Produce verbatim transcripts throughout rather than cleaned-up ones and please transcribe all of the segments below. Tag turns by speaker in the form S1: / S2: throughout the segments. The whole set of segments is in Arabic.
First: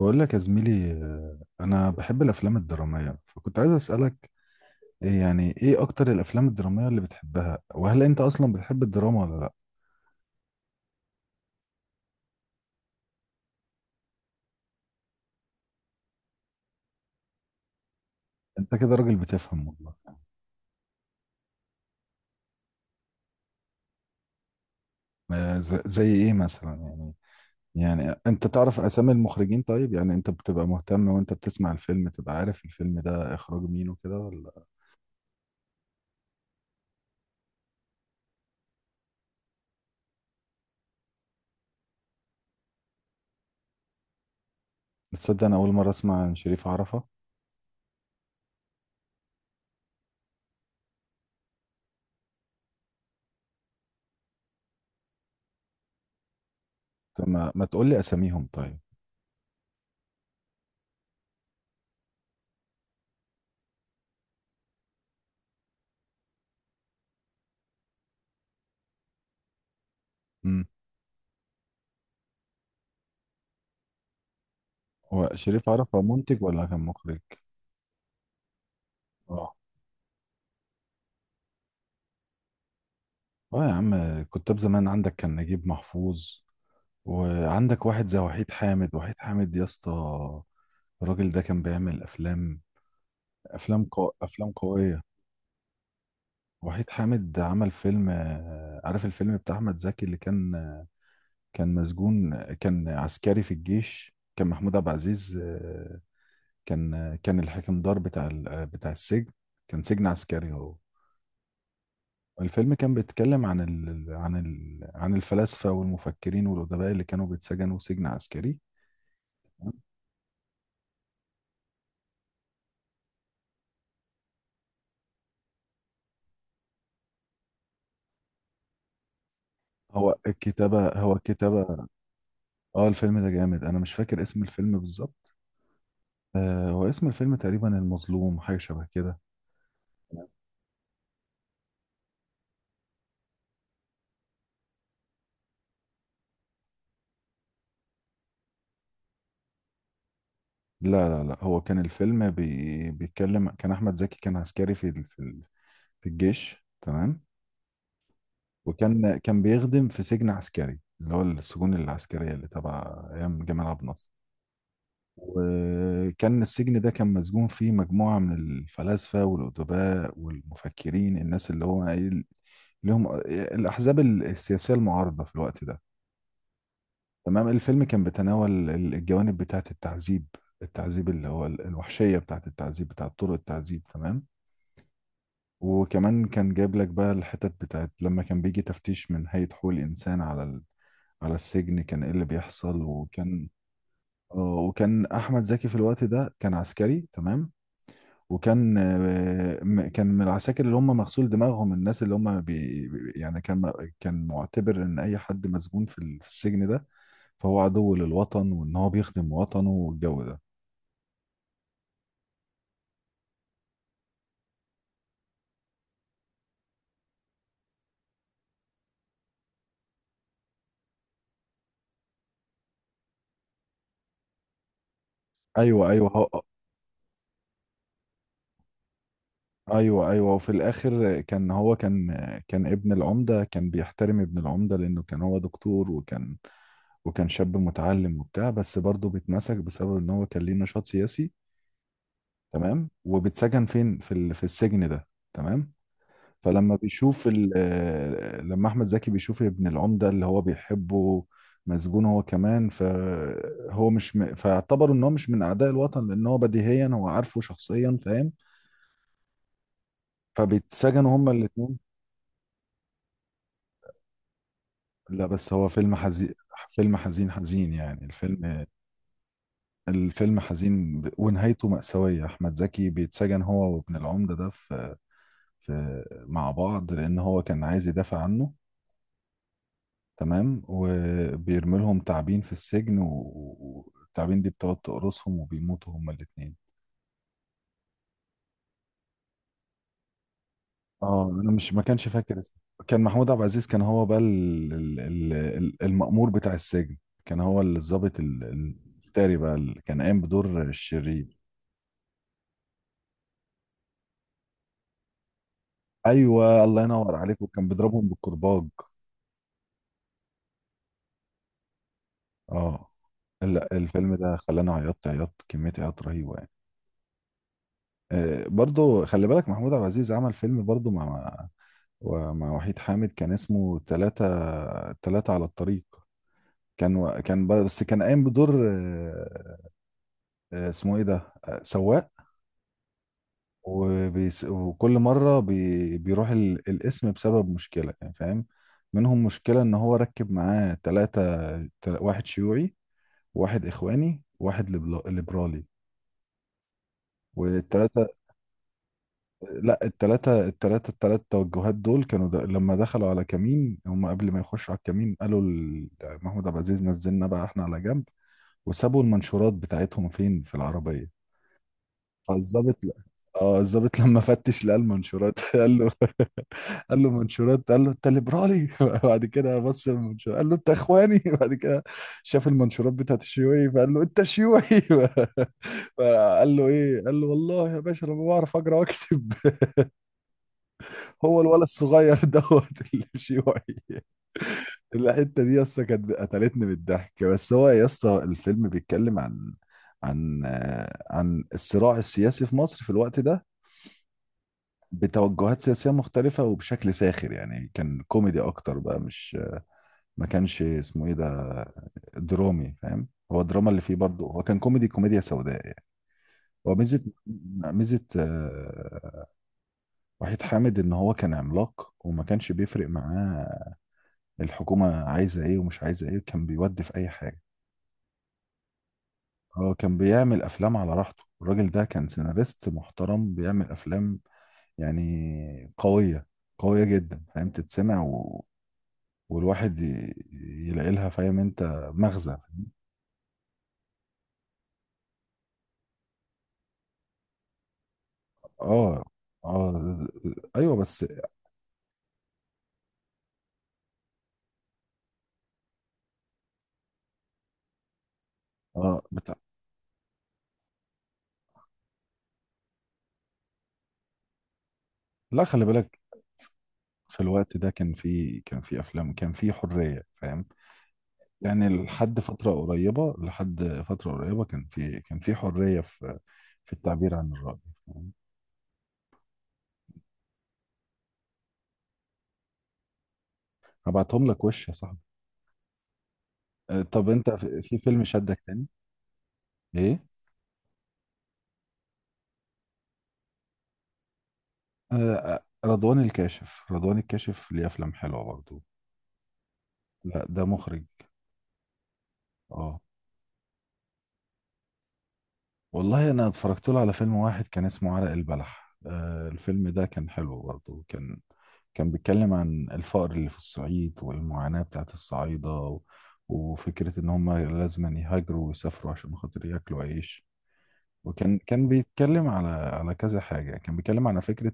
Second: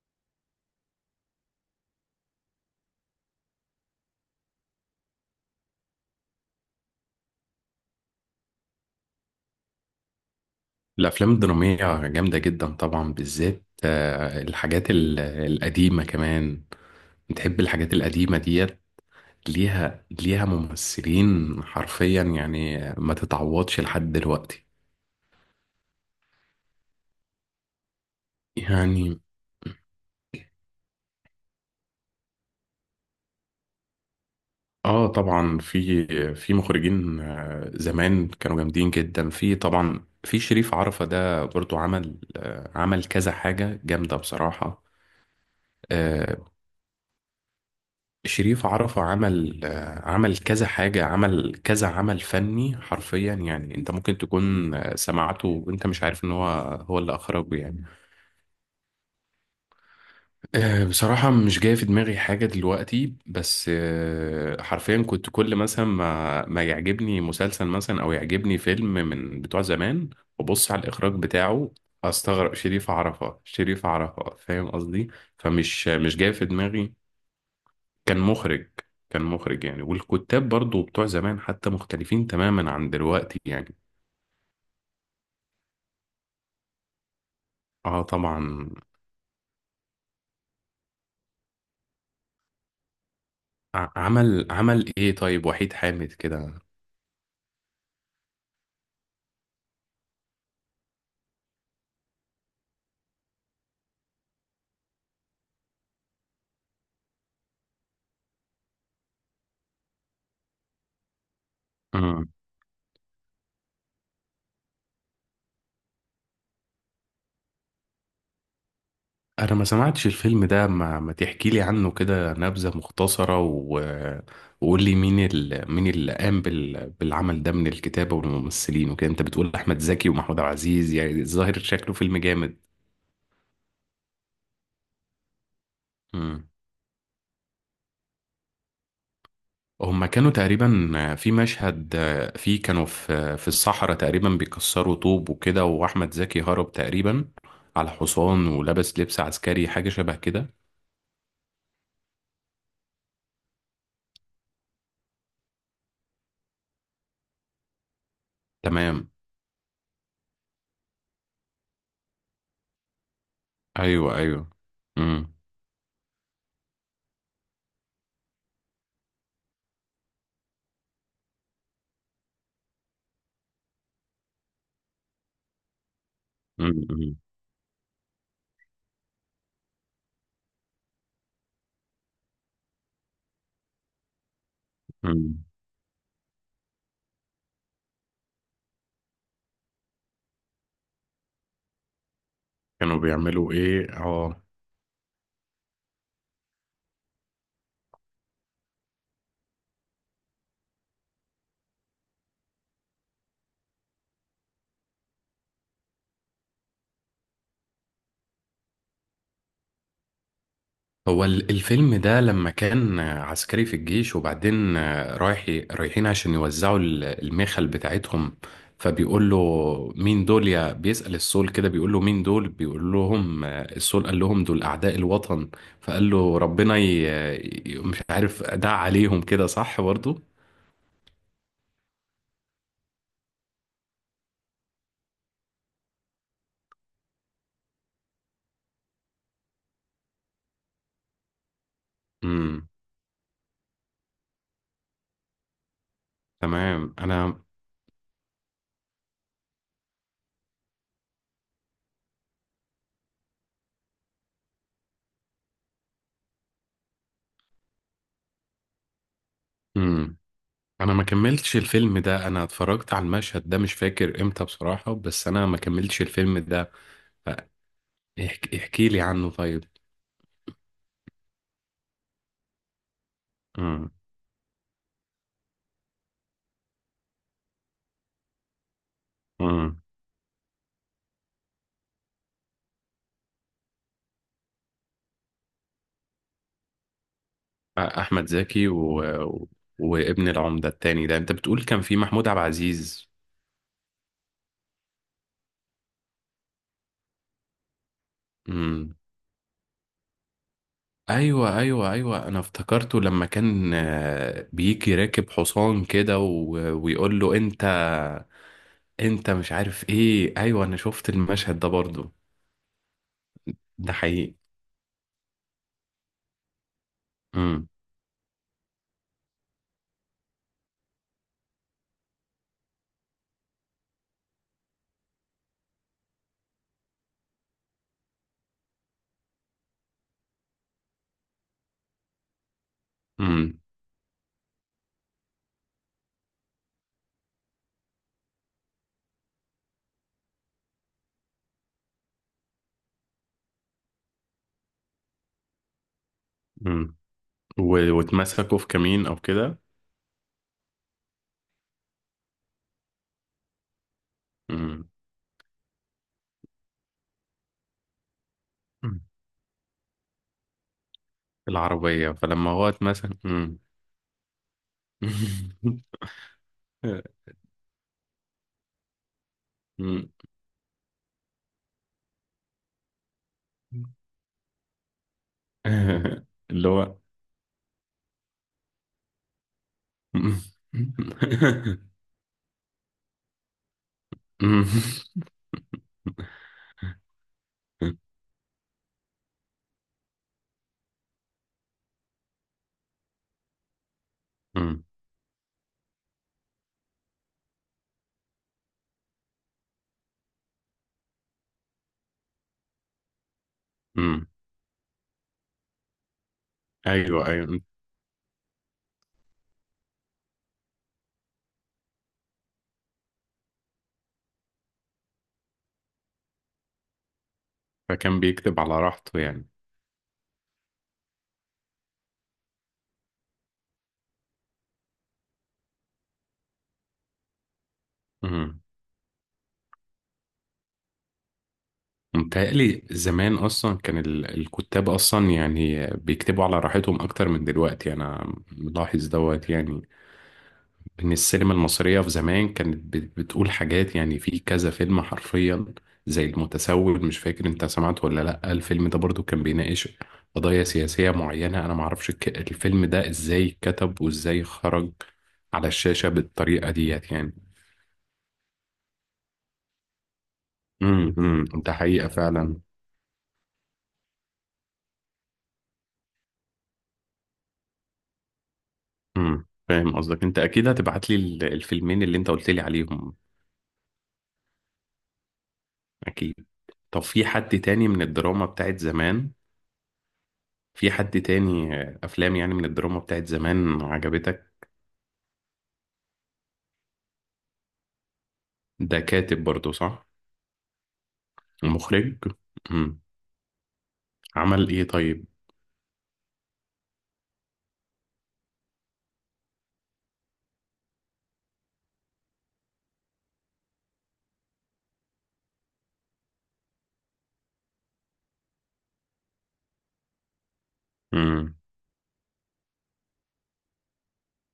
S1: بقول لك يا زميلي آه، انا بحب الافلام الدراميه، فكنت عايز اسالك إيه يعني ايه اكتر الافلام الدراميه اللي بتحبها، وهل انت اصلا بتحب الدراما ولا لا؟
S2: الأفلام الدرامية جامدة جدا طبعا، بالذات آه، الحاجات ال- القديمة كمان. بتحب الحاجات القديمة
S1: انت
S2: ديت؟
S1: كده راجل بتفهم والله.
S2: ليها، ليها ممثلين حرفيا، يعني ما تتعوضش لحد دلوقتي.
S1: آه، ز- زي ايه مثلا يعني؟ يعني انت تعرف اسامي
S2: يعني
S1: المخرجين؟ طيب يعني انت بتبقى مهتم وانت بتسمع الفيلم تبقى عارف الفيلم ده اخراج مين وكده ولا؟
S2: اه طبعا، في في مخرجين آه، زمان كانوا جامدين جدا. في طبعا في شريف عرفة، ده برضو عمل، آه، عمل كذا حاجة جامدة بصراحة.
S1: تصدق انا اول مره اسمع عن
S2: آه،
S1: شريف عرفة.
S2: شريف عرفة عمل، آه، عمل كذا حاجة، عمل كذا عمل فني حرفيا. يعني انت ممكن تكون آه، سمعته وانت مش عارف ان هو هو اللي
S1: طب ما,
S2: اخرجه
S1: ما
S2: يعني.
S1: تقول لي اساميهم طيب.
S2: آه، بصراحة مش جاي في دماغي حاجة دلوقتي، بس آه، حرفيا كنت كل مثلا ما ما يعجبني مسلسل مثلا او يعجبني فيلم من بتوع زمان،
S1: امم
S2: وبص على الاخراج بتاعه، استغرب شريف عرفة. شريف عرفة، فاهم قصدي؟
S1: هو شريف
S2: فمش
S1: عرفة
S2: مش جاي
S1: منتج
S2: في
S1: ولا كان
S2: دماغي.
S1: مخرج؟
S2: كان مخرج. كان
S1: اه.
S2: مخرج يعني. والكتاب برضو بتوع زمان حتى مختلفين تماما عن دلوقتي
S1: اه يا
S2: يعني.
S1: عم، كتاب زمان عندك كان نجيب محفوظ، وعندك
S2: اه
S1: واحد زي وحيد
S2: طبعا.
S1: حامد. وحيد حامد يا اسطى، الراجل ده كان بيعمل افلام، افلام
S2: ع-
S1: قو...
S2: عمل
S1: افلام
S2: عمل
S1: قويه.
S2: ايه طيب وحيد حامد كده؟
S1: وحيد حامد عمل فيلم، آه، عارف الفيلم بتاع احمد زكي اللي كان، آه، كان مسجون، آه، كان عسكري في الجيش، كان محمود عبد العزيز آه، كان، آه، كان الحكمدار بتاع ال- آه، بتاع السجن. كان سجن عسكري هو.
S2: مم.
S1: الفيلم كان بيتكلم عن ال... عن ال... عن الفلاسفة والمفكرين والأدباء اللي كانوا بيتسجنوا سجن عسكري.
S2: انا ما سمعتش الفيلم ده، ما, ما تحكي لي عنه كده نبذة مختصرة، و... وقول لي مين ال... مين اللي قام بال... بالعمل ده، من الكتابة والممثلين وكده. انت بتقول احمد زكي
S1: هو
S2: ومحمود عبد
S1: الكتابة
S2: العزيز، يعني
S1: هو
S2: الظاهر
S1: الكتابة
S2: شكله فيلم جامد.
S1: اه الفيلم ده جامد، أنا مش فاكر اسم الفيلم بالظبط.
S2: مم.
S1: آه، هو اسم الفيلم تقريبا المظلوم، حاجة شبه كده.
S2: هما كانوا تقريبا في مشهد فيه، كانوا في في الصحراء تقريبا بيكسروا طوب وكده، واحمد زكي هرب تقريبا على حصان ولبس لبس عسكري حاجه شبه كده.
S1: لا لا لا، هو كان الفيلم بي... بيتكلم، كان أحمد زكي كان عسكري في ال... في ال... في الجيش، تمام؟
S2: تمام.
S1: وكان كان بيخدم في سجن عسكري، اللي هو السجون العسكرية اللي تبع أيام جمال عبد الناصر.
S2: ايوه ايوه. امم
S1: وكان السجن ده كان مسجون فيه مجموعة من الفلاسفة والأدباء والمفكرين، الناس اللي هو إيه، لهم الأحزاب السياسية المعارضة في الوقت ده.
S2: امم أمم.
S1: تمام. الفيلم كان بيتناول الجوانب بتاعة التعذيب، التعذيب اللي هو الوحشية بتاعة التعذيب، بتاعة طرق التعذيب، تمام.
S2: امم.
S1: وكمان كان جايب لك بقى الحتت بتاعت لما كان بيجي تفتيش من هيئة حقوق الإنسان على ال... على السجن، كان إيه اللي بيحصل.
S2: كانوا
S1: وكان
S2: بيعملوا ايه
S1: آه،
S2: اه؟
S1: وكان أحمد زكي في الوقت ده كان عسكري، تمام. وكان، آه، م- كان من العساكر اللي هم مغسول دماغهم، الناس اللي هم بي بي- يعني كان، م- كان معتبر ان اي حد مسجون في ال- في السجن ده فهو عدو للوطن، وان هو بيخدم وطنه والجو ده.
S2: هو ال- الفيلم ده لما كان عسكري في الجيش، وبعدين رايح، رايحين عشان يوزعوا ال- المخل بتاعتهم، فبيقول له مين دول. يا بيسأل السول كده، بيقول له مين دول، بيقول لهم السول قال لهم دول أعداء الوطن.
S1: ايوه ايوه
S2: فقال له
S1: هو.
S2: ربنا ي... ي- مش عارف، دع عليهم كده، صح
S1: ايوه
S2: برضو.
S1: ايوه. وفي الاخر كان هو كان، كان ابن العمده، كان بيحترم ابن العمده لانه كان هو دكتور، وكان، وكان شاب متعلم وبتاع، بس برضه بيتمسك بسبب ان هو كان ليه نشاط سياسي.
S2: امم.
S1: تمام. وبيتسجن فين، في ال- في السجن ده، تمام. فلما
S2: تمام.
S1: بيشوف
S2: انا،
S1: ال- آه، لما احمد زكي بيشوف ابن العمده اللي هو بيحبه مسجون هو كمان، فهو مش م... فاعتبروا ان هو مش من اعداء الوطن، لان هو بديهيا هو عارفه شخصيا، فاهم؟
S2: امم، انا ما
S1: فبيتسجنوا هما
S2: كملتش
S1: الاتنين.
S2: الفيلم ده، انا اتفرجت على المشهد ده مش فاكر امتى بصراحة،
S1: لا
S2: بس انا
S1: بس
S2: ما
S1: هو فيلم
S2: كملتش
S1: حزين،
S2: الفيلم ده.
S1: فيلم حزين، حزين يعني
S2: احكي,
S1: الفيلم.
S2: احكي لي عنه طيب.
S1: الفيلم حزين ب- ونهايته مأساوية. أحمد زكي بيتسجن هو
S2: امم.
S1: وابن العمدة ده في, في مع بعض لأن هو كان عايز يدافع عنه.
S2: امم.
S1: تمام. وبيرمي لهم تعابين في السجن و- والتعابين دي بتقعد تقرصهم، وبيموتوا هما الاتنين.
S2: احمد زكي و... و- وابن العمدة التاني ده،
S1: اه
S2: انت
S1: انا
S2: بتقول
S1: مش
S2: كان
S1: ما
S2: في
S1: كانش
S2: محمود
S1: فاكر
S2: عبد
S1: اسمه. كان
S2: العزيز.
S1: محمود عبد العزيز، كان هو بقى ال- ال- ال- ال- المأمور بتاع السجن. كان هو الضابط ال- ال-
S2: امم.
S1: الفتاري بقى، اللي كان قايم بدور الشرير.
S2: ايوه ايوه ايوه، انا افتكرته لما كان آه، بيجي راكب حصان كده و...
S1: ايوه الله ينور
S2: ويقول له
S1: عليك،
S2: انت،
S1: وكان بيضربهم بالكرباج.
S2: انت مش عارف ايه. ايوه انا شفت المشهد ده برضو.
S1: اه. لا
S2: ده
S1: الفيلم
S2: حقيقي.
S1: ده خلاني عيطت، عيطت كمية عياط رهيبة.
S2: امم.
S1: آه، برضو خلي بالك محمود عبد العزيز عمل فيلم برضو مع مع ومع وحيد حامد، كان اسمه تلاتة، تلاتة على الطريق. كان، و- كان ب- بس كان قايم بدور، آه، آه، اسمه ايه ده، آه، سواق.
S2: امم.
S1: وبيس وكل مرة بي بيروح ال- الاسم بسبب مشكلة يعني، فاهم؟ منهم مشكلة ان هو ركب معاه تلاتة، تل- واحد شيوعي، واحد اخواني، واحد ليبرالي.
S2: امم. و...
S1: والتلاتة.
S2: واتمسكوا في كمين او كده.
S1: لا التلاتة، التلاتة التلات توجهات دول كانوا د... لما دخلوا على كمين، هم قبل ما يخشوا على
S2: امم.
S1: الكمين قالوا ل- محمود عبد العزيز نزلنا بقى احنا على جنب، وسابوا المنشورات بتاعتهم فين؟ في العربية.
S2: العربية؟ فلما هو
S1: فالظابط ل-
S2: اتمسك.
S1: اه
S2: امم.
S1: الظابط لما فتش لقى المنشورات قال له قال له منشورات، قال له انت ليبرالي. بعد كده بص المنشورات قال له انت اخواني. بعد كده شاف المنشورات بتاعت الشيوعي، فقال له انت شيوعي. فقال له
S2: اللي هو.
S1: ايه؟ قال له والله يا باشا انا ما بعرف اقرا واكتب. هو الولد الصغير دوت الشيوعي. الحته دي يا اسطى كانت قتلتني بالضحك. بس هو يا اسطى الفيلم بيتكلم عن عن آه، عن الصراع السياسي في مصر في الوقت ده، بتوجهات سياسيه مختلفه، وبشكل ساخر يعني. كان كوميدي اكتر بقى، مش، ما كانش اسمه ايه ده، درامي، فاهم؟ هو الدراما اللي فيه برضه، هو كان كوميدي، كوميديا سوداء يعني. هو ميزه،
S2: ايوه ايوه.
S1: ميزه آه، وحيد حامد ان هو كان عملاق، وما كانش بيفرق معاه الحكومة عايزة ايه ومش عايزة ايه، كان بيودي في اي حاجة.
S2: فكان بيكتب على راحته يعني.
S1: هو كان بيعمل افلام على راحته. الراجل ده كان سيناريست محترم، بيعمل افلام يعني قوية، قوية جدا، فاهم؟ تتسمع و...
S2: مم.
S1: والواحد ي... يلاقي لها، فاهم انت، مغزى.
S2: متهيألي زمان أصلا كان ال- الكتاب أصلا يعني بيكتبوا على راحتهم أكتر من دلوقتي، أنا
S1: اه.
S2: ملاحظ دوت يعني.
S1: اه. ايوه بس.
S2: ان السينما المصرية في زمان كانت بت- بتقول حاجات، يعني في كذا فيلم حرفيا، زي المتسول، مش فاكر انت سمعت ولا لا. الفيلم ده
S1: اه.
S2: برضو
S1: بتاع،
S2: كان بيناقش قضايا سياسية معينة. انا معرفش الك- الفيلم ده ازاي اتكتب وازاي خرج
S1: لا خلي
S2: على
S1: بالك،
S2: الشاشة بالطريقة ديت
S1: في
S2: يعني.
S1: الوقت ده كان في، كان في افلام، كان في حرية، فاهم
S2: امم إمم،
S1: يعني؟
S2: ده حقيقة
S1: لحد فترة
S2: فعلا.
S1: قريبة، لحد فترة قريبة كان في، كان في حرية في في التعبير عن الرأي، فاهم؟
S2: امم، فاهم قصدك. انت اكيد هتبعت لي ال- الفيلمين اللي انت قلت لي عليهم؟
S1: هبعتهم لك وش يا صاحبي.
S2: اكيد.
S1: آه،
S2: طب
S1: طب
S2: في
S1: انت
S2: حد
S1: في، في
S2: تاني من
S1: فيلم شدك
S2: الدراما
S1: تاني؟
S2: بتاعت زمان؟
S1: ايه؟
S2: في حد تاني افلام يعني من الدراما بتاعت زمان عجبتك؟
S1: آه، آه، رضوان الكاشف، رضوان الكاشف ليه افلام حلوة برضو.
S2: ده كاتب برضو، صح؟
S1: لا ده مخرج.
S2: ومخرج؟
S1: اه
S2: مم. عمل ايه طيب؟
S1: والله انا اتفرجت له على فيلم واحد كان اسمه عرق البلح. آه، الفيلم ده كان حلو برضه، كان كان بيتكلم عن الفقر اللي في الصعيد والمعاناة بتاعت الصعايدة و- وفكرة ان هم لازم يهاجروا ويسافروا عشان خاطر ياكلوا عيش. وكان،
S2: مم.
S1: كان بيتكلم على على كذا حاجة، كان بيتكلم على فكرة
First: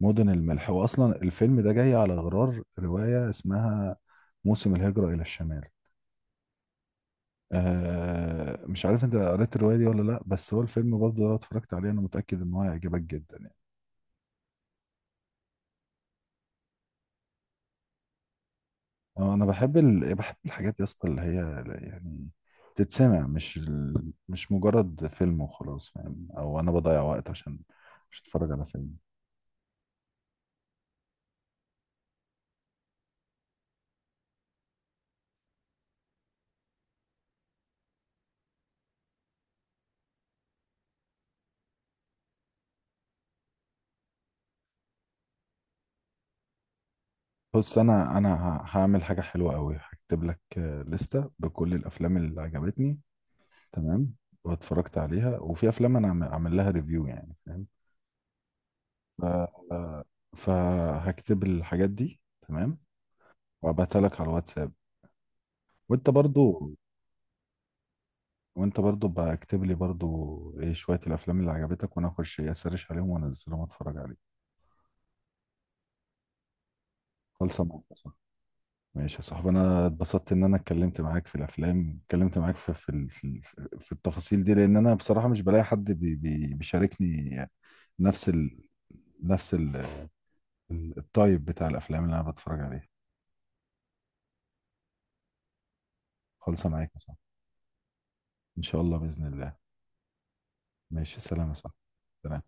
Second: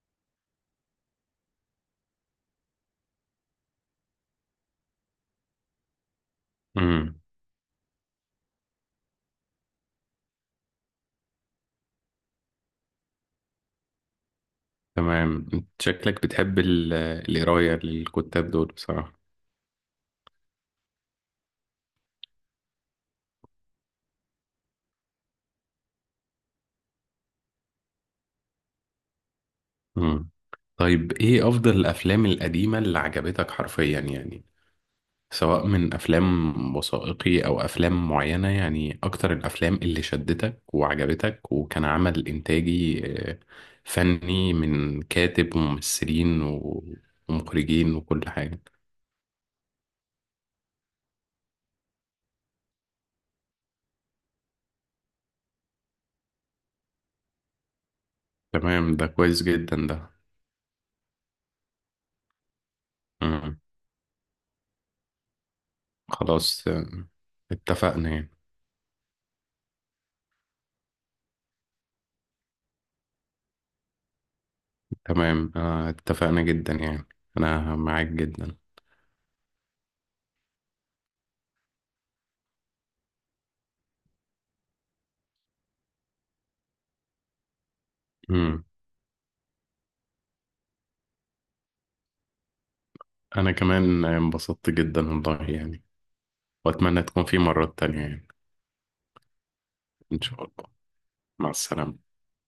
S1: المدن الملح. واصلا الفيلم ده جاي على غرار رواية اسمها موسم الهجرة إلى الشمال.
S2: مم.
S1: آه مش عارف انت قريت الرواية دي ولا لا، بس هو الفيلم برضه لو اتفرجت عليه انا متأكد ان هو هيعجبك جدا يعني.
S2: تمام. انت شكلك بتحب ال- القراية للكتاب دول بصراحة.
S1: آه، انا بحب ال... بحب الحاجات يا اسطى اللي هي يعني تتسمع، مش ال... مش مجرد فيلم وخلاص، فاهم؟ او انا بضيع وقت عشان مش اتفرج على فيلم.
S2: مم. طيب ايه افضل الافلام القديمة اللي عجبتك حرفيا يعني، سواء من افلام وثائقي او افلام معينة؟ يعني اكتر الافلام اللي شدتك وعجبتك، وكان عمل انتاجي آه، فني، من كاتب وممثلين و-
S1: بص
S2: ومخرجين
S1: انا
S2: وكل
S1: انا
S2: حاجة.
S1: ه- هعمل حاجة حلوة قوي، هكتب لك آه، لستة بكل الافلام اللي عجبتني، تمام؟ واتفرجت عليها. وفي افلام انا عم- عامل لها ريفيو، يعني فاهم.
S2: تمام، ده
S1: ف...
S2: كويس جدا
S1: آه،
S2: ده.
S1: فهكتب الحاجات دي، تمام،
S2: مم.
S1: وابعتها لك على الواتساب. وانت
S2: خلاص
S1: برضو،
S2: آه، اتفقنا يعني.
S1: وانت برضو بكتب لي برضو ايه شوية الافلام اللي عجبتك، وانا اخش إيه اسرش عليهم وانزلهم اتفرج عليهم.
S2: تمام آه، اتفقنا جدا يعني.
S1: خلصة
S2: انا
S1: معاك يا
S2: معاك
S1: صاحبي.
S2: جدا.
S1: ماشي يا صاحبي، انا اتبسطت ان انا اتكلمت معاك في الافلام، اتكلمت معاك في في ال- في, ال- في التفاصيل دي، لان انا بصراحة مش بلاقي حد بي بي بيشاركني نفس ال،
S2: مم.
S1: نفس ال ال- الطيب بتاع الافلام اللي انا بتفرج عليها.
S2: انا كمان انبسطت جدا والله يعني.
S1: خلصة معاك يا
S2: واتمنى
S1: صاحبي.
S2: تكون في مرات تانية يعني.
S1: ان شاء الله باذن الله.
S2: ان شاء الله.
S1: ماشي، سلام
S2: مع
S1: يا صاحبي.
S2: السلامة.
S1: سلام.